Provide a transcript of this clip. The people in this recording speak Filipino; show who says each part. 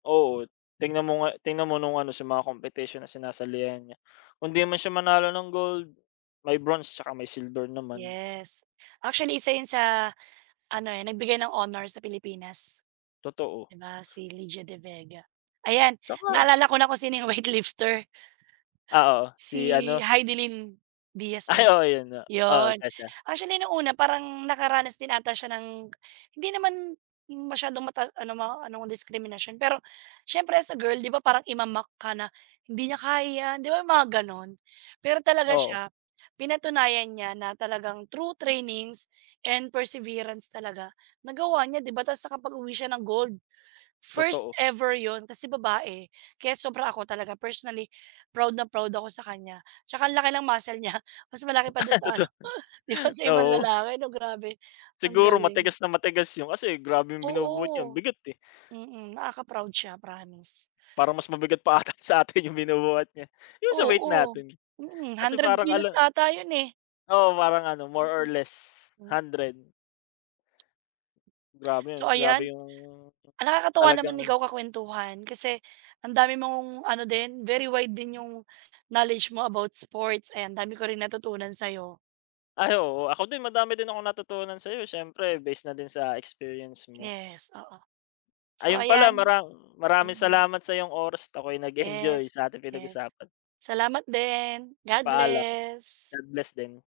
Speaker 1: Oo. Tingnan mo nga tingnan mo nung ano sa mga competition na sinasalihan niya, kung 'di man siya manalo ng gold, may bronze, at saka may silver naman.
Speaker 2: Yes. Actually 1 'yun sa ano, eh, nagbigay ng honor sa Pilipinas.
Speaker 1: Totoo.
Speaker 2: 'Di ba si Lydia De Vega. Ayan
Speaker 1: At saka
Speaker 2: naalala ko na kung sino 'yung weight lifter.
Speaker 1: Ah, oo.
Speaker 2: Si
Speaker 1: Si ano
Speaker 2: Hidilyn Diaz ba
Speaker 1: ay,
Speaker 2: yun
Speaker 1: oo 'yun nga. Oo
Speaker 2: 'yun.
Speaker 1: siya, siya.
Speaker 2: Actually nung una parang nakaranas din ata siya ng hindi naman masyadong mata ano ma anong diskriminasyon, pero siyempre as a girl, 'di ba parang ima-mock ka na, "Hindi niya kaya yan." 'di ba mga ganon? Pero talaga
Speaker 1: Oo.
Speaker 2: siya, pinatunayan niya na talagang through trainings and perseverance talaga nagawa niya, 'di ba? Tapos nakapaguwi siya ng gold. First
Speaker 1: Totoo.
Speaker 2: ever 'yun, kasi babae, kaya sobra ako talaga personally proud na proud ako sa kanya, At saka ang laki ng muscle niya, mas malaki pa dun sa
Speaker 1: Totoo.
Speaker 2: ano 'di ba, sa ibang
Speaker 1: Oo.
Speaker 2: lalaki 'no, grabe ang
Speaker 1: Siguro
Speaker 2: galing.
Speaker 1: matigas na matigas 'yun. Kasi grabe 'yung binubuhat niya, ang
Speaker 2: Oo.
Speaker 1: bigat, eh.
Speaker 2: Mm. Nakaka proud siya promise.
Speaker 1: Parang mas mabigat pa ata sa'tin yung binubuhat niya. Yung sa weight
Speaker 2: Oo.
Speaker 1: natin,
Speaker 2: Mm,
Speaker 1: Kasi
Speaker 2: 100
Speaker 1: parang
Speaker 2: kilos
Speaker 1: alam
Speaker 2: ata 'yun eh.
Speaker 1: oo parang ano, more
Speaker 2: Mm.
Speaker 1: or less
Speaker 2: Hmm.
Speaker 1: 100. Grabe,
Speaker 2: So
Speaker 1: grabe
Speaker 2: ayan
Speaker 1: yung
Speaker 2: nakakatuwa
Speaker 1: talagang
Speaker 2: naman ikaw kakwentuhan, kasi ang dami mong ano din, very wide din yung knowledge mo about sports. Ayan ang dami ko rin natutunan sa 'yo.
Speaker 1: Ay oo. Ako din madami din akong natutunan sa'yo eh, siyempre base na din sa experience mo.
Speaker 2: Yes, oo. So
Speaker 1: Ayun pala
Speaker 2: ayan
Speaker 1: mara maraming
Speaker 2: mm.
Speaker 1: salamat sa iyong oras at ako'y nag-enjoy
Speaker 2: Yes,
Speaker 1: sa ating
Speaker 2: yes.
Speaker 1: pinag-usapan.
Speaker 2: Salamat din. God
Speaker 1: Paalam.
Speaker 2: bless.
Speaker 1: God bless din.